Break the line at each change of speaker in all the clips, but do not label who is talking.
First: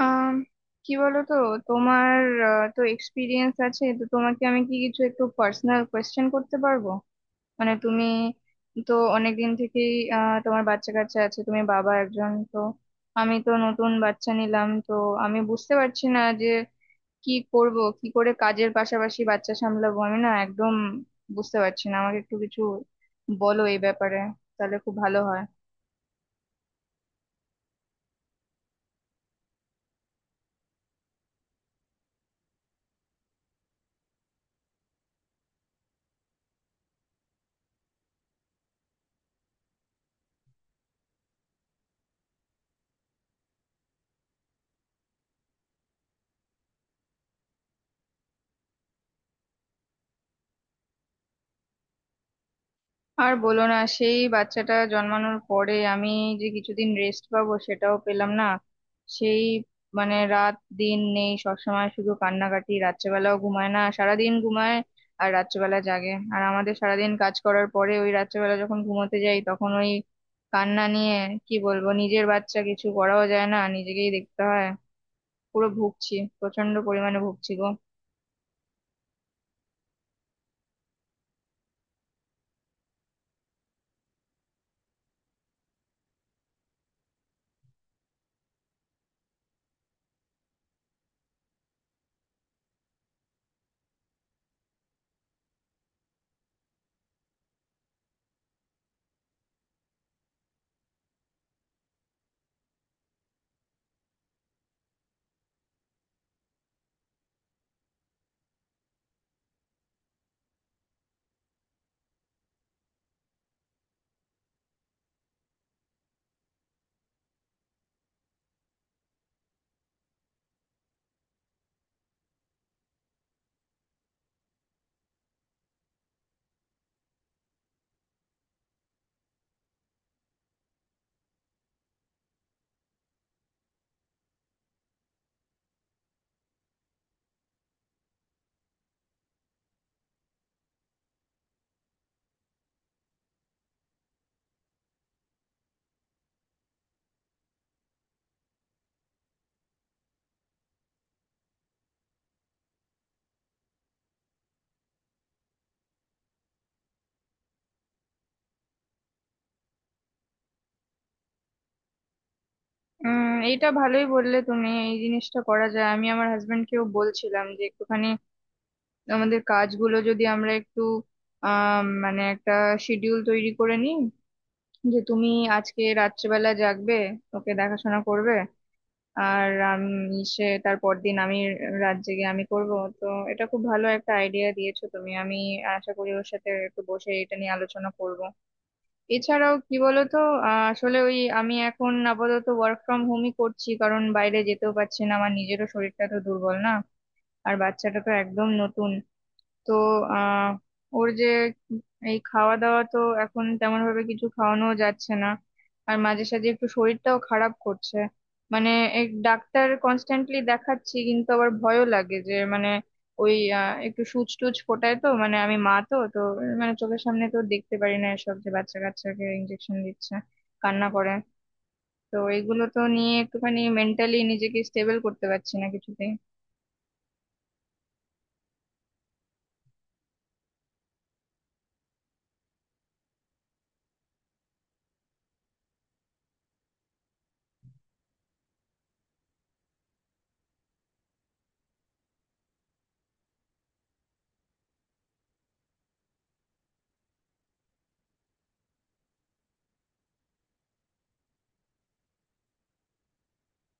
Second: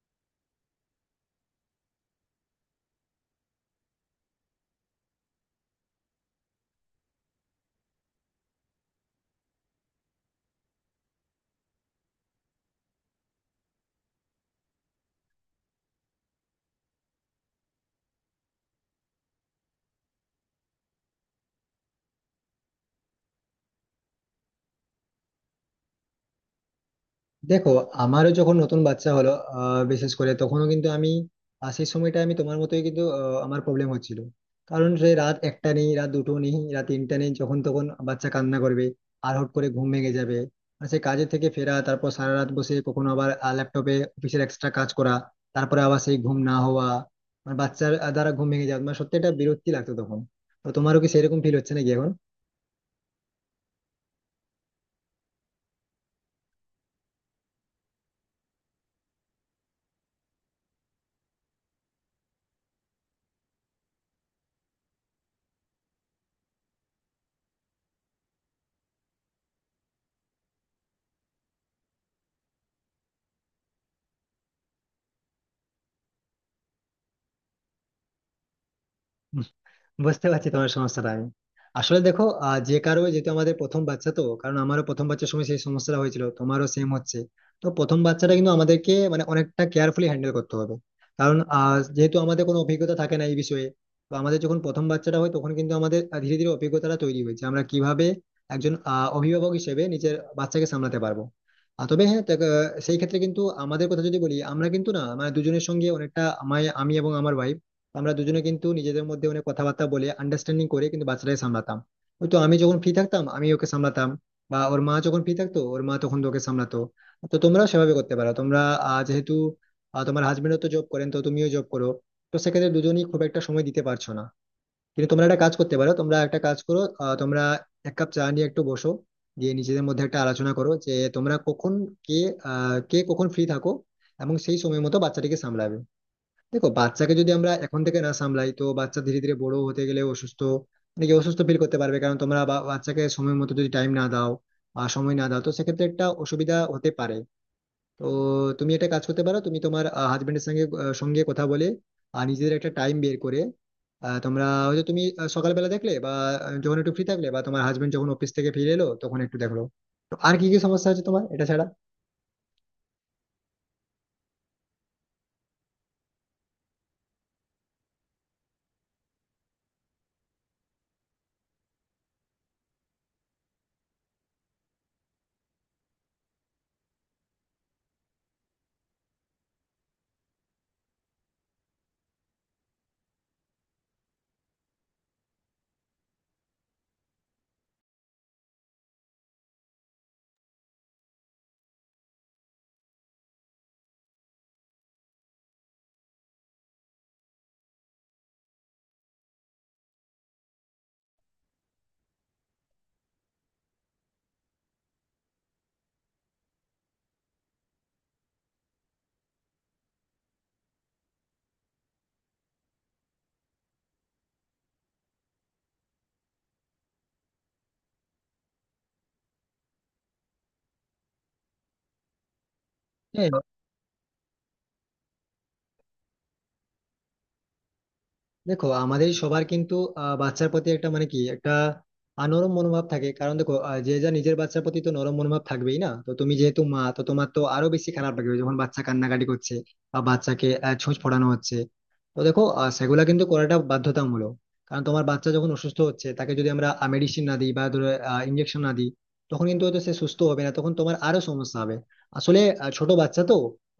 আম, কি বলো তো? তোমার তো এক্সপিরিয়েন্স আছে, তো তোমাকে আমি কি কিছু একটু পার্সোনাল কোয়েশ্চেন করতে পারবো? মানে তুমি তো অনেকদিন থেকেই তোমার বাচ্চা কাচ্চা আছে, তুমি বাবা একজন তো। আমি তো নতুন বাচ্চা নিলাম, তো আমি বুঝতে পারছি না যে কি করব, কি করে কাজের পাশাপাশি বাচ্চা সামলাবো। আমি না একদম বুঝতে পারছি না, আমাকে একটু কিছু বলো এই ব্যাপারে, তাহলে খুব ভালো হয়।
দেখো, আমারও যখন নতুন বাচ্চা হলো বিশেষ করে তখনও কিন্তু আমি সেই সময়টা আমি তোমার মতোই কিন্তু আমার প্রবলেম হচ্ছিল। কারণ সে রাত 1টা নেই, রাত 2টো নেই, রাত 3টে নেই, যখন তখন বাচ্চা কান্না করবে আর হট করে ঘুম ভেঙে যাবে। আর সে কাজের থেকে ফেরা, তারপর সারা রাত বসে কখনো আবার ল্যাপটপে অফিসের এক্সট্রা কাজ করা, তারপরে আবার সেই ঘুম না হওয়া, মানে বাচ্চার দ্বারা ঘুম ভেঙে যাওয়া, মানে সত্যি এটা বিরক্তি লাগতো তখন। তো তোমারও কি সেরকম ফিল হচ্ছে নাকি এখন?
আর বলো না, সেই বাচ্চাটা জন্মানোর পরে আমি যে কিছুদিন রেস্ট পাবো সেটাও পেলাম না। সেই মানে রাত দিন নেই, সবসময় শুধু কান্নাকাটি, রাত্রেবেলাও ঘুমায় না, সারাদিন ঘুমায় আর রাত্রেবেলা জাগে। আর আমাদের সারাদিন কাজ করার পরে ওই রাত্রেবেলা যখন ঘুমোতে যাই তখন ওই কান্না নিয়ে কি বলবো, নিজের বাচ্চা কিছু করাও যায় না, নিজেকেই দেখতে হয়। পুরো ভুগছি, প্রচন্ড পরিমাণে ভুগছি গো।
বুঝতে পারছি তোমার সমস্যাটা আমি। আসলে দেখো, যে কারো যেহেতু আমাদের প্রথম বাচ্চা তো, কারণ আমারও প্রথম বাচ্চার সময় সেই সমস্যাটা হয়েছিল, তোমারও সেম হচ্ছে। তো প্রথম বাচ্চাটা কিন্তু আমাদেরকে মানে অনেকটা কেয়ারফুলি হ্যান্ডেল করতে হবে, কারণ যেহেতু আমাদের কোনো অভিজ্ঞতা থাকে না এই বিষয়ে। তো আমাদের যখন প্রথম বাচ্চাটা হয় তখন কিন্তু আমাদের ধীরে ধীরে অভিজ্ঞতাটা তৈরি হয়েছে আমরা কিভাবে একজন অভিভাবক হিসেবে নিজের বাচ্চাকে সামলাতে পারবো। আর তবে হ্যাঁ দেখ, সেই ক্ষেত্রে কিন্তু আমাদের কথা যদি বলি, আমরা কিন্তু না মানে দুজনের সঙ্গে অনেকটা, আমায় আমি এবং আমার ভাই, আমরা দুজনে কিন্তু নিজেদের মধ্যে অনেক কথাবার্তা বলে আন্ডারস্ট্যান্ডিং করে কিন্তু বাচ্চাটাকে সামলাতাম। হয়তো আমি যখন ফ্রি থাকতাম আমি ওকে সামলাতাম, বা ওর মা যখন ফ্রি থাকতো ওর মা তখন ওকে সামলাতো। তো তোমরাও সেভাবে করতে পারো। তোমরা যেহেতু তোমার হাজবেন্ডও তো জব করেন, তো তুমিও জব করো, তো সেক্ষেত্রে দুজনেই খুব একটা সময় দিতে পারছো না। কিন্তু তোমরা একটা কাজ করতে পারো, তোমরা একটা কাজ করো, তোমরা এক কাপ চা নিয়ে একটু বসো, দিয়ে নিজেদের মধ্যে একটা আলোচনা করো যে তোমরা কখন, কে, কে কখন ফ্রি থাকো এবং সেই সময় মতো বাচ্চাটিকে সামলাবে। দেখো, বাচ্চাকে যদি আমরা এখন থেকে না সামলাই তো বাচ্চা ধীরে ধীরে বড় হতে গেলে অসুস্থ, মানে কি অসুস্থ ফিল করতে পারবে, কারণ তোমরা বাচ্চাকে সময় মতো যদি টাইম না দাও বা সময় না দাও তো সেক্ষেত্রে একটা অসুবিধা হতে পারে। তো তুমি একটা কাজ করতে পারো, তুমি তোমার হাজবেন্ডের সঙ্গে কথা বলে আর নিজেদের একটা টাইম বের করে, তোমরা হয়তো তুমি সকালবেলা দেখলে বা যখন একটু ফ্রি থাকলে বা তোমার হাজবেন্ড যখন অফিস থেকে ফিরে এলো তখন একটু দেখলো। তো আর কি কি সমস্যা হচ্ছে তোমার এটা ছাড়া?
উম এইটা ভালোই বললে তুমি, এই জিনিসটা করা যায়। আমি আমার হাজবেন্ডকেও বলছিলাম যে একটুখানি আমাদের কাজগুলো যদি আমরা একটু মানে একটা শিডিউল তৈরি করে নিই, যে তুমি আজকে রাত্রেবেলা জাগবে, ওকে দেখাশোনা করবে, আর আমি সে তারপর দিন আমি রাত জেগে আমি করব। তো এটা খুব ভালো একটা আইডিয়া দিয়েছো তুমি, আমি আশা করি ওর সাথে একটু বসে এটা নিয়ে আলোচনা করব। এছাড়াও কি বলতো, আসলে ওই আমি এখন আপাতত ওয়ার্ক ফ্রম হোমই করছি, কারণ বাইরে যেতেও পারছি না, আমার নিজেরও শরীরটা তো দুর্বল না। আর বাচ্চাটা তো একদম নতুন, তো আহ ওর যে এই খাওয়া দাওয়া তো এখন তেমন ভাবে কিছু খাওয়ানো যাচ্ছে না, আর মাঝে সাঝে একটু শরীরটাও খারাপ করছে। মানে এক ডাক্তার কনস্ট্যান্টলি দেখাচ্ছি, কিন্তু আবার ভয়ও লাগে যে মানে ওই একটু সুচ টুচ ফোটায় তো, মানে আমি মা তো তো মানে চোখের সামনে তো দেখতে পারি না এসব, যে বাচ্চা কাচ্চাকে ইনজেকশন দিচ্ছে, কান্না করে। তো এগুলো তো নিয়ে
হ্যাঁ।
একটুখানি মেন্টালি নিজেকে স্টেবল করতে পারছি না কিছুতেই।
দেখো, আমাদের সবার কিন্তু বাচ্চার প্রতি একটা মানে কি একটা নরম মনোভাব থাকে, কারণ দেখো, যে যা নিজের বাচ্চার প্রতি তো নরম মনোভাব থাকবেই না, তো তুমি যেহেতু মা তো তোমার তো আরো বেশি খারাপ লাগবে যখন বাচ্চা কান্নাকাটি করছে বা বাচ্চাকে ছুঁচ ফোড়ানো হচ্ছে। তো দেখো, সেগুলা কিন্তু করাটা বাধ্যতামূলক, কারণ তোমার বাচ্চা যখন অসুস্থ হচ্ছে তাকে যদি আমরা মেডিসিন না দিই বা ধরো ইঞ্জেকশন না দিই, তখন কিন্তু হয়তো সে সুস্থ হবে না, তখন তোমার আরো সমস্যা হবে। আসলে ছোট বাচ্চা তো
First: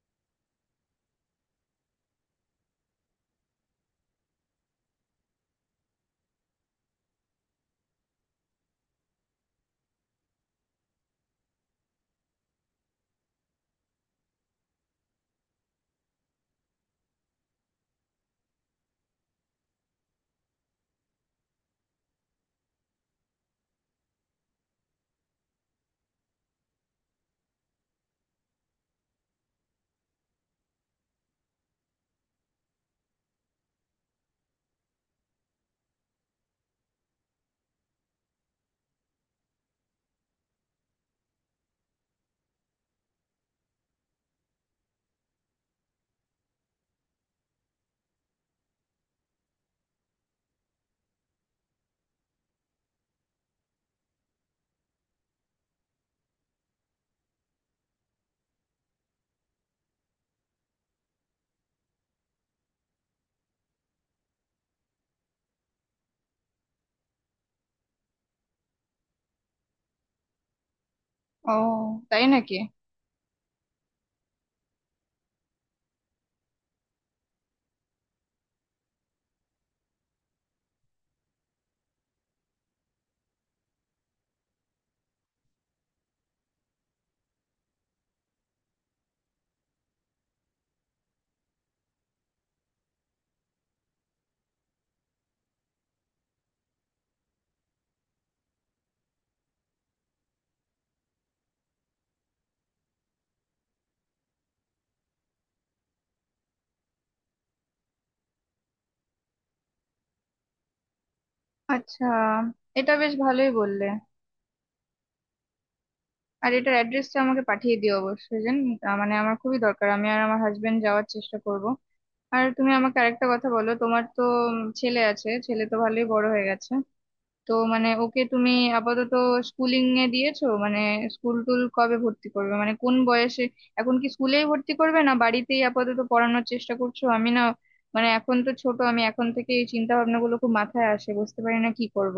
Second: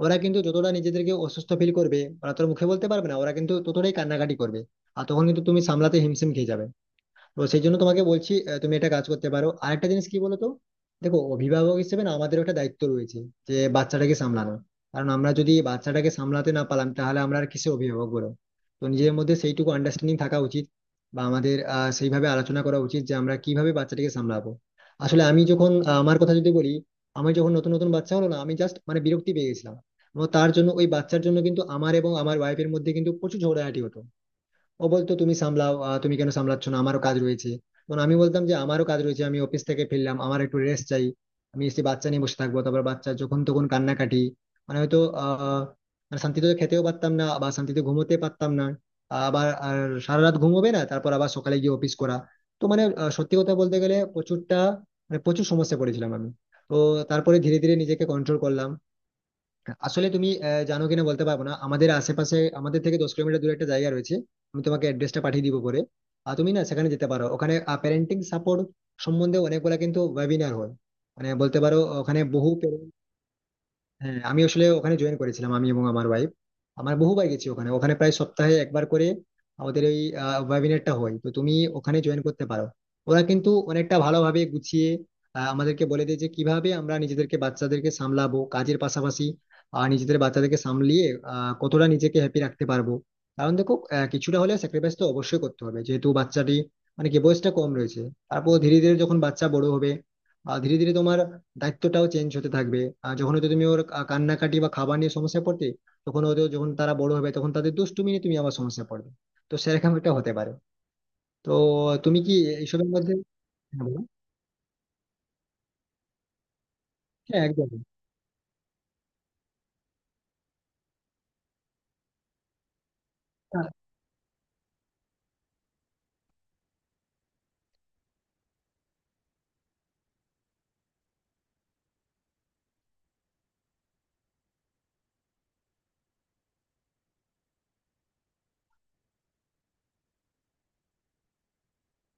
ওরা কিন্তু যতটা নিজেদেরকে অসুস্থ ফিল করবে ওরা তো আর মুখে বলতে পারবে না, ওরা কিন্তু ততটাই কান্নাকাটি করবে, আর তখন কিন্তু তুমি সামলাতে হিমশিম খেয়ে যাবে। তো সেই জন্য তোমাকে বলছি তুমি একটা কাজ করতে পারো। আরেকটা জিনিস কি বলো তো, দেখো, অভিভাবক হিসেবে না আমাদের একটা দায়িত্ব রয়েছে যে বাচ্চাটাকে সামলানো, কারণ আমরা যদি বাচ্চাটাকে সামলাতে না পারলাম তাহলে আমরা আর কিসে অভিভাবক বলো। তো নিজের মধ্যে সেইটুকু আন্ডারস্ট্যান্ডিং থাকা উচিত বা আমাদের সেইভাবে আলোচনা করা উচিত যে আমরা কিভাবে বাচ্চাটাকে সামলাবো। আসলে আমি যখন আমার কথা যদি বলি, আমি যখন নতুন নতুন বাচ্চা হলো না আমি জাস্ট মানে বিরক্তি পেয়ে গেছিলাম, এবং তার জন্য ওই বাচ্চার জন্য কিন্তু আমার এবং আমার ওয়াইফের মধ্যে কিন্তু প্রচুর ঝগড়াঝাটি হতো। ও বলতো তুমি সামলাও, তুমি কেন সামলাচ্ছ না, আমারও কাজ রয়েছে। তখন আমি বলতাম যে আমারও কাজ রয়েছে, আমি অফিস থেকে ফিরলাম, আমার একটু রেস্ট চাই, আমি এসে বাচ্চা নিয়ে বসে থাকবো, তারপর বাচ্চা যখন তখন কান্নাকাটি, মানে হয়তো আহ মানে শান্তিতে খেতেও পারতাম না বা শান্তিতে ঘুমোতে পারতাম না। আবার আর সারা রাত ঘুমোবে না তারপর আবার সকালে গিয়ে অফিস করা। তো মানে সত্যি কথা বলতে গেলে প্রচুরটা মানে প্রচুর সমস্যা পড়েছিলাম আমি। তো তারপরে ধীরে ধীরে নিজেকে কন্ট্রোল করলাম। আসলে তুমি জানো কিনা বলতে পারবো না, আমাদের আশেপাশে আমাদের থেকে 10 কিলোমিটার দূরে একটা জায়গা রয়েছে। আমি তোমাকে অ্যাড্রেসটা পাঠিয়ে দিব পরে। আর তুমি না সেখানে যেতে পারো, ওখানে প্যারেন্টিং সাপোর্ট সম্বন্ধে অনেকগুলা কিন্তু ওয়েবিনার হয়, মানে
ও,
বলতে পারো ওখানে
তাই
বহু
নাকি?
parent। হ্যাঁ, আমি আসলে ওখানে জয়েন করেছিলাম আমি এবং আমার ওয়াইফ। আমার বহুবার গেছি ওখানে, ওখানে প্রায় সপ্তাহে একবার করে আমাদের ওই ওয়েবিনারটা হয়, তো তুমি ওখানে জয়েন করতে পারো। ওরা কিন্তু অনেকটা ভালোভাবে গুছিয়ে আমাদেরকে বলে দেয় যে কিভাবে আমরা নিজেদেরকে বাচ্চাদেরকে সামলাবো কাজের পাশাপাশি। আর নিজেদের বাচ্চাদেরকে সামলিয়ে কতটা নিজেকে হ্যাপি রাখতে পারবো, কারণ দেখো, কিছুটা হলেও স্যাক্রিফাইস তো অবশ্যই করতে হবে যেহেতু বাচ্চাটি মানে কি বয়সটা কম রয়েছে। তারপর ধীরে ধীরে যখন বাচ্চা বড় হবে, ধীরে ধীরে তোমার দায়িত্বটাও চেঞ্জ হতে থাকবে। আর যখন হয়তো তুমি ওর কান্নাকাটি বা খাবার নিয়ে সমস্যায় পড়তে, তখন হয়তো যখন তারা বড় হবে তখন তাদের দুষ্টুমি নিয়ে তুমি আবার সমস্যায় পড়বে। তো সেরকম একটা হতে পারে। তো
আচ্ছা,
তুমি কি এইসবের
এটা বেশ
মধ্যে?
ভালোই
হ্যাঁ
বললে।
বলো।
আর এটার অ্যাড্রেসটা আমাকে
হ্যাঁ, একদম।
পাঠিয়ে দিও অবশ্যই, জান। মানে আমার খুবই দরকার, আমি আর আমার হাজবেন্ড যাওয়ার চেষ্টা করব। আর তুমি আমাকে আরেকটা কথা বলো, তোমার তো ছেলে আছে, ছেলে তো ভালোই বড় হয়ে গেছে। তো মানে ওকে তুমি আপাতত স্কুলিং এ দিয়েছো? মানে স্কুল টুল কবে ভর্তি করবে, মানে কোন বয়সে? এখন কি স্কুলেই ভর্তি করবে, না বাড়িতেই আপাতত পড়ানোর চেষ্টা করছো? আমি না, মানে এখন তো ছোট, আমি এখন থেকে এই চিন্তা ভাবনাগুলো খুব মাথায় আসে, বুঝতে পারি না কি করব।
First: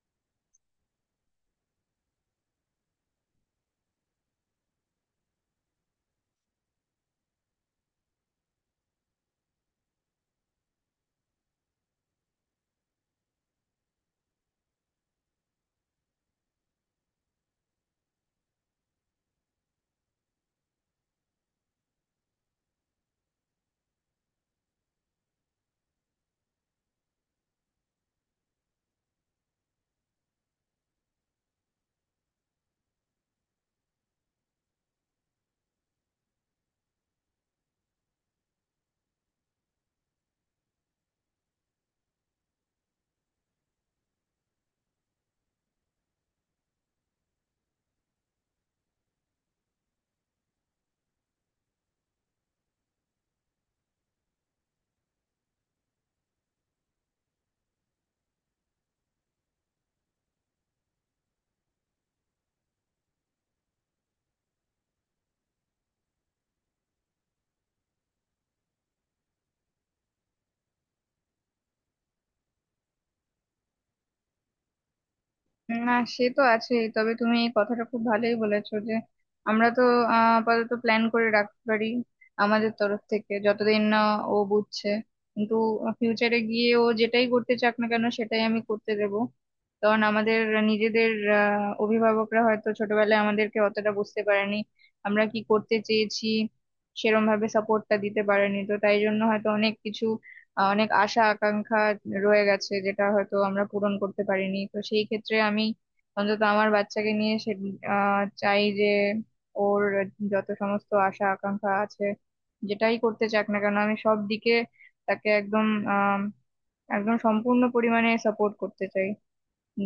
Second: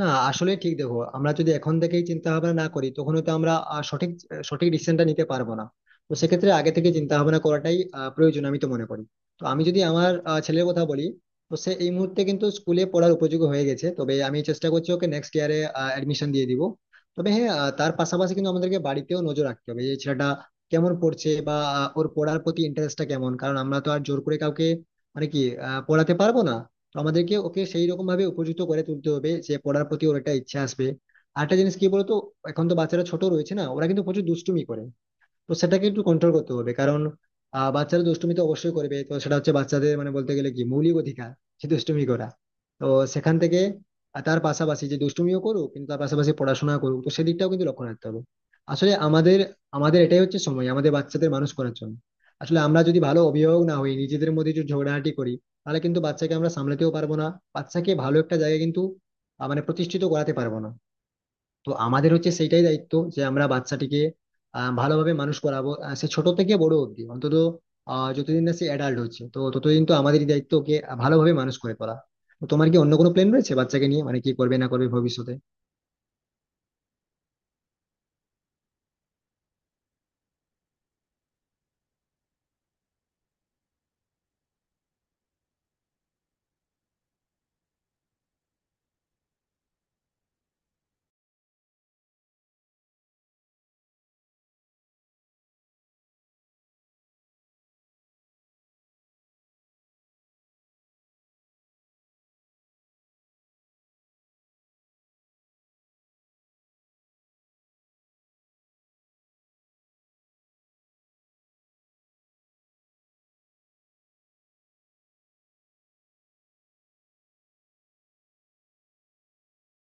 না আসলে ঠিক দেখো, আমরা যদি এখন থেকেই চিন্তা ভাবনা না করি তখন হয়তো আমরা আহ, সঠিক সঠিক ডিসিশনটা নিতে পারবো না। তো সেক্ষেত্রে আগে থেকে চিন্তা ভাবনা করাটাই প্রয়োজন আমি তো মনে করি। তো আমি যদি আমার ছেলের কথা বলি, তো সে এই মুহূর্তে কিন্তু স্কুলে পড়ার উপযোগী হয়ে গেছে, তবে আমি চেষ্টা করছি ওকে নেক্সট ইয়ারে অ্যাডমিশন দিয়ে দিব। তবে হ্যাঁ তার পাশাপাশি কিন্তু আমাদেরকে বাড়িতেও নজর রাখতে হবে এই ছেলেটা কেমন পড়ছে বা ওর পড়ার প্রতি ইন্টারেস্টটা কেমন, কারণ আমরা তো আর জোর করে কাউকে মানে কি পড়াতে পারবো না। তো আমাদেরকে ওকে সেই রকম ভাবে উপযুক্ত করে তুলতে হবে যে পড়ার প্রতি ওর একটা ইচ্ছা আসবে। আরেকটা জিনিস কি বলতো, এখন তো বাচ্চারা ছোট রয়েছে না, ওরা কিন্তু প্রচুর দুষ্টুমি করে, তো সেটাকে একটু কন্ট্রোল করতে হবে, কারণ বাচ্চারা দুষ্টুমি তো অবশ্যই করবে, তো সেটা হচ্ছে বাচ্চাদের মানে বলতে গেলে কি মৌলিক অধিকার, যে দুষ্টুমি করা। তো সেখান থেকে, আর তার পাশাপাশি যে দুষ্টুমিও করুক, কিন্তু তার পাশাপাশি পড়াশোনা করুক, তো সেদিকটাও কিন্তু লক্ষ্য রাখতে হবে। আসলে আমাদের আমাদের এটাই হচ্ছে সময় আমাদের বাচ্চাদের মানুষ করার জন্য। আসলে আমরা যদি ভালো অভিভাবক না হই, নিজেদের মধ্যে যদি ঝগড়াঝাটি করি, তাহলে কিন্তু বাচ্চাকে আমরা সামলাতেও পারবো না। বাচ্চাকে ভালো একটা জায়গায় কিন্তু মানে প্রতিষ্ঠিত করাতে পারবো না। তো আমাদের হচ্ছে সেইটাই দায়িত্ব যে আমরা বাচ্চাটিকে ভালোভাবে মানুষ করাবো, সে ছোট থেকে বড় অবধি অন্তত যতদিন না সে অ্যাডাল্ট হচ্ছে তো ততদিন তো আমাদেরই দায়িত্ব ওকে ভালোভাবে মানুষ করে তোলা। তো তোমার কি অন্য কোনো প্ল্যান রয়েছে বাচ্চাকে নিয়ে মানে কি করবে না করবে ভবিষ্যতে?
না সে তো আছেই, তবে তুমি এই কথাটা খুব ভালোই বলেছো যে আমরা তো আপাতত প্ল্যান করে রাখতে পারি আমাদের তরফ থেকে, যতদিন না ও বুঝছে। কিন্তু ফিউচারে গিয়ে ও যেটাই করতে চাক না কেন সেটাই আমি করতে দেব। কারণ আমাদের নিজেদের অভিভাবকরা হয়তো ছোটবেলায় আমাদেরকে অতটা বুঝতে পারেনি আমরা কি করতে চেয়েছি, সেরম ভাবে সাপোর্টটা দিতে পারেনি, তো তাই জন্য হয়তো অনেক কিছু, অনেক আশা আকাঙ্ক্ষা রয়ে গেছে, যেটা হয়তো আমরা পূরণ করতে পারিনি। তো সেই ক্ষেত্রে আমি অন্তত আমার বাচ্চাকে নিয়ে সে চাই যে ওর যত সমস্ত আশা আকাঙ্ক্ষা আছে, যেটাই করতে চাক না কেন আমি সব দিকে তাকে একদম আহ একদম সম্পূর্ণ পরিমাণে সাপোর্ট করতে চাই।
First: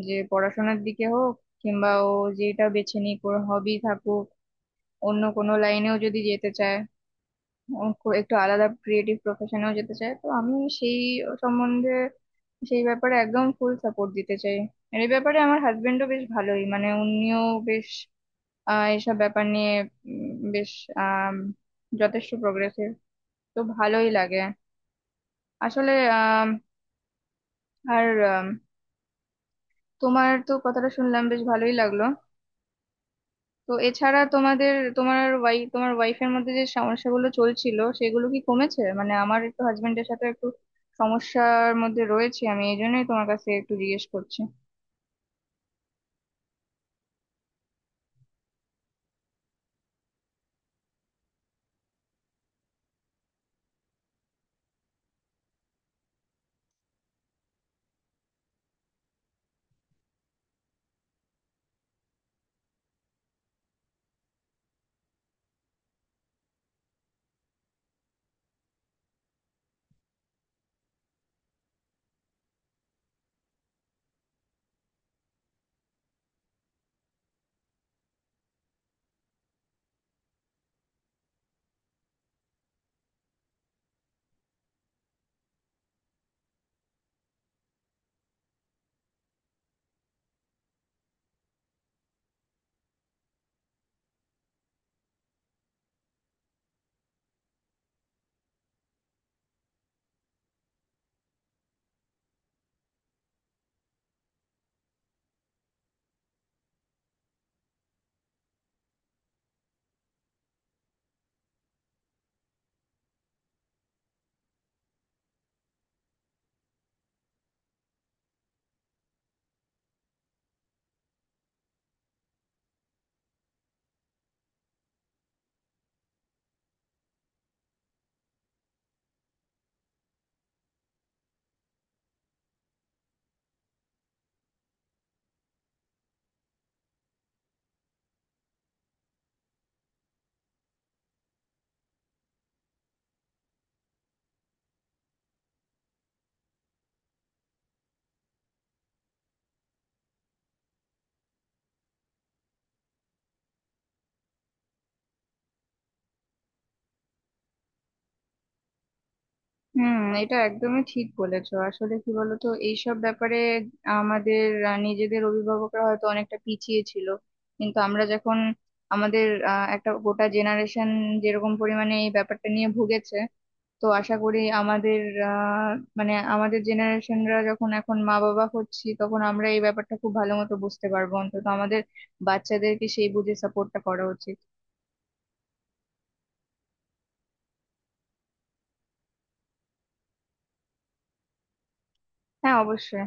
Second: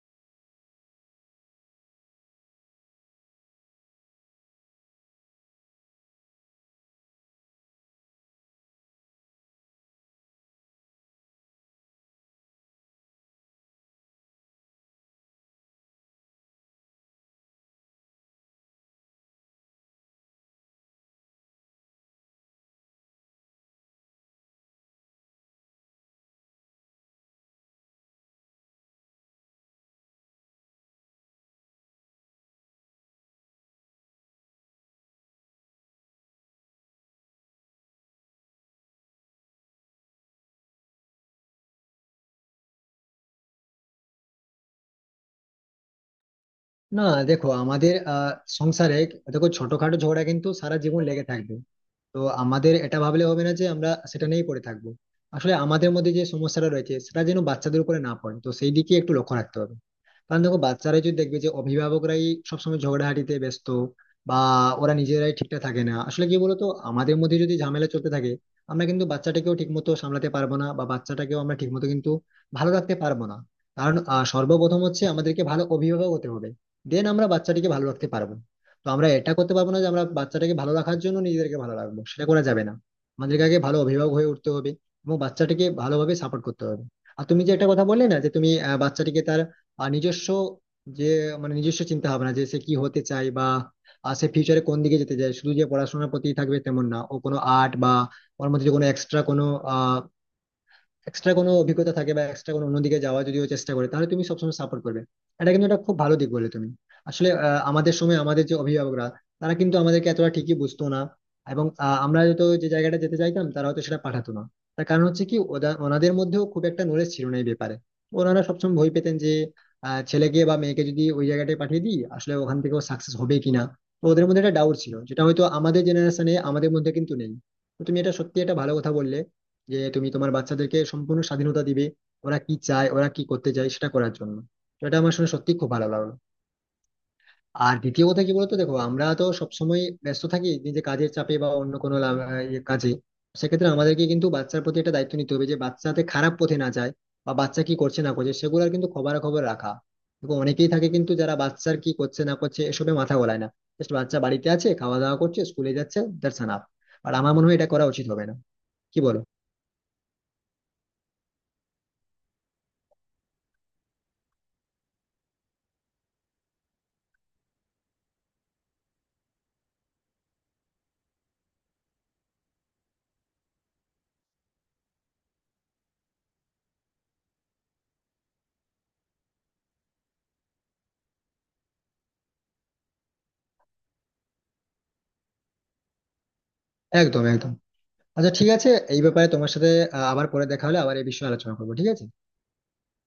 যে পড়াশোনার দিকে হোক, কিংবা ও যেটা বেছে নিক, ওর হবি থাকুক, অন্য কোনো লাইনেও যদি যেতে চায়, একটু আলাদা ক্রিয়েটিভ প্রফেশনেও যেতে চায়, তো আমি সেই সম্বন্ধে, সেই ব্যাপারে একদম ফুল সাপোর্ট দিতে চাই। আর এই ব্যাপারে আমার হাজবেন্ডও বেশ ভালোই, মানে উনিও বেশ এইসব ব্যাপার নিয়ে উম, বেশ আম, যথেষ্ট প্রগ্রেসিভ, তো ভালোই লাগে আসলে। আম, আর আম, তোমার তো কথাটা শুনলাম, বেশ ভালোই লাগলো। তো এছাড়া তোমাদের, তোমার তোমার ওয়াইফের মধ্যে যে সমস্যাগুলো চলছিল সেগুলো কি কমেছে? মানে আমার একটু হাজবেন্ডের সাথে একটু সমস্যার মধ্যে রয়েছে, আমি এই জন্যই তোমার কাছে একটু জিজ্ঞেস করছি।
না দেখো, আমাদের সংসারে, দেখো, ছোটখাটো ঝগড়া কিন্তু সারা জীবন লেগে থাকবে। তো আমাদের এটা ভাবলে হবে না যে আমরা সেটা নিয়েই পড়ে থাকবো। আসলে আমাদের মধ্যে যে সমস্যাটা রয়েছে সেটা যেন বাচ্চাদের উপরে না পড়ে, তো সেই দিকে একটু লক্ষ্য রাখতে হবে, কারণ দেখো, বাচ্চারাই যদি দেখবে যে অভিভাবকরাই সবসময় ঝগড়াঝাটিতে ব্যস্ত বা ওরা নিজেরাই ঠিকঠাক থাকে না। আসলে কি বলতো, আমাদের মধ্যে যদি ঝামেলা চলতে থাকে আমরা কিন্তু বাচ্চাটাকেও ঠিক মতো সামলাতে পারবো না বা বাচ্চাটাকেও আমরা ঠিক মতো কিন্তু ভালো রাখতে পারবো না, কারণ সর্বপ্রথম হচ্ছে আমাদেরকে ভালো অভিভাবক হতে হবে, দেন আমরা বাচ্চাটিকে ভালো রাখতে পারবো। তো আমরা এটা করতে পারবো না যে আমরা বাচ্চাটাকে ভালো রাখার জন্য নিজেদেরকে ভালো রাখবো, সেটা করা যাবে না। আমাদেরকে আগে ভালো অভিভাবক হয়ে উঠতে হবে এবং বাচ্চাটিকে ভালোভাবে সাপোর্ট করতে হবে। আর তুমি যে একটা কথা বললে না যে তুমি বাচ্চাটিকে তার নিজস্ব যে মানে নিজস্ব চিন্তা ভাবনা, যে সে কি হতে চায় বা সে ফিউচারে কোন দিকে যেতে চায়, শুধু যে পড়াশোনার প্রতি থাকবে তেমন না, ও কোনো আর্ট বা ওর মধ্যে যে কোনো এক্সট্রা কোনো অভিজ্ঞতা থাকে বা এক্সট্রা কোনো অন্যদিকে যাওয়া যদিও চেষ্টা করে তাহলে তুমি সবসময় সাপোর্ট করবে, এটা কিন্তু একটা খুব ভালো দিক বলে তুমি। আসলে আমাদের সময় আমাদের যে অভিভাবকরা তারা কিন্তু আমাদেরকে এতটা ঠিকই বুঝতো না, এবং আমরা হয়তো যে জায়গাটা যেতে চাইতাম তারা হয়তো সেটা পাঠাতো না। তার কারণ হচ্ছে কি ওনাদের মধ্যেও খুব একটা নলেজ ছিল না এই ব্যাপারে। ওনারা সবসময় ভয় পেতেন যে ছেলেকে বা মেয়েকে যদি ওই জায়গাটায় পাঠিয়ে দিই আসলে ওখান থেকে ও সাকসেস হবে কিনা। তো ওদের মধ্যে একটা ডাউট ছিল যেটা হয়তো আমাদের জেনারেশনে আমাদের মধ্যে কিন্তু নেই। তো তুমি এটা সত্যি একটা ভালো কথা বললে যে তুমি তোমার বাচ্চাদেরকে সম্পূর্ণ স্বাধীনতা দিবে, ওরা কি চায়, ওরা কি করতে চায় সেটা করার জন্য। তো এটা আমার শুনে সত্যি খুব ভালো লাগলো। আর দ্বিতীয় কথা কি বলতো, দেখো, আমরা তো সবসময় ব্যস্ত থাকি নিজে কাজের চাপে বা অন্য কোনো ইয়ে কাজে। সেক্ষেত্রে আমাদেরকে কিন্তু বাচ্চার প্রতি একটা দায়িত্ব নিতে হবে যে বাচ্চাতে খারাপ পথে না যায় বা বাচ্চা কি করছে না করছে সেগুলোর কিন্তু খবরাখবর রাখা। দেখো, অনেকেই থাকে কিন্তু যারা বাচ্চার কি করছে না করছে এসবে মাথা গলায় না, জাস্ট বাচ্চা বাড়িতে আছে, খাওয়া দাওয়া করছে, স্কুলে যাচ্ছে, দ্যাটস এনাফ। আর আমার মনে হয় এটা করা উচিত হবে না। কি বলো?
হুম, এটা একদমই ঠিক বলেছো। আসলে কি বলতো, এইসব ব্যাপারে আমাদের নিজেদের অভিভাবকরা হয়তো অনেকটা পিছিয়ে ছিল, কিন্তু আমরা যখন আমাদের একটা গোটা জেনারেশন যেরকম পরিমাণে এই ব্যাপারটা নিয়ে ভুগেছে, তো আশা করি আমাদের আহ মানে আমাদের জেনারেশনরা যখন এখন মা বাবা হচ্ছি তখন আমরা এই ব্যাপারটা খুব ভালো মতো বুঝতে পারবো। অন্তত আমাদের বাচ্চাদেরকে সেই বুঝে সাপোর্টটা করা উচিত।
একদম একদম। আচ্ছা ঠিক আছে, এই ব্যাপারে তোমার সাথে আবার পরে দেখা হলে আবার এই বিষয়ে আলোচনা করবো, ঠিক আছে?
হ্যাঁ, অবশ্যই।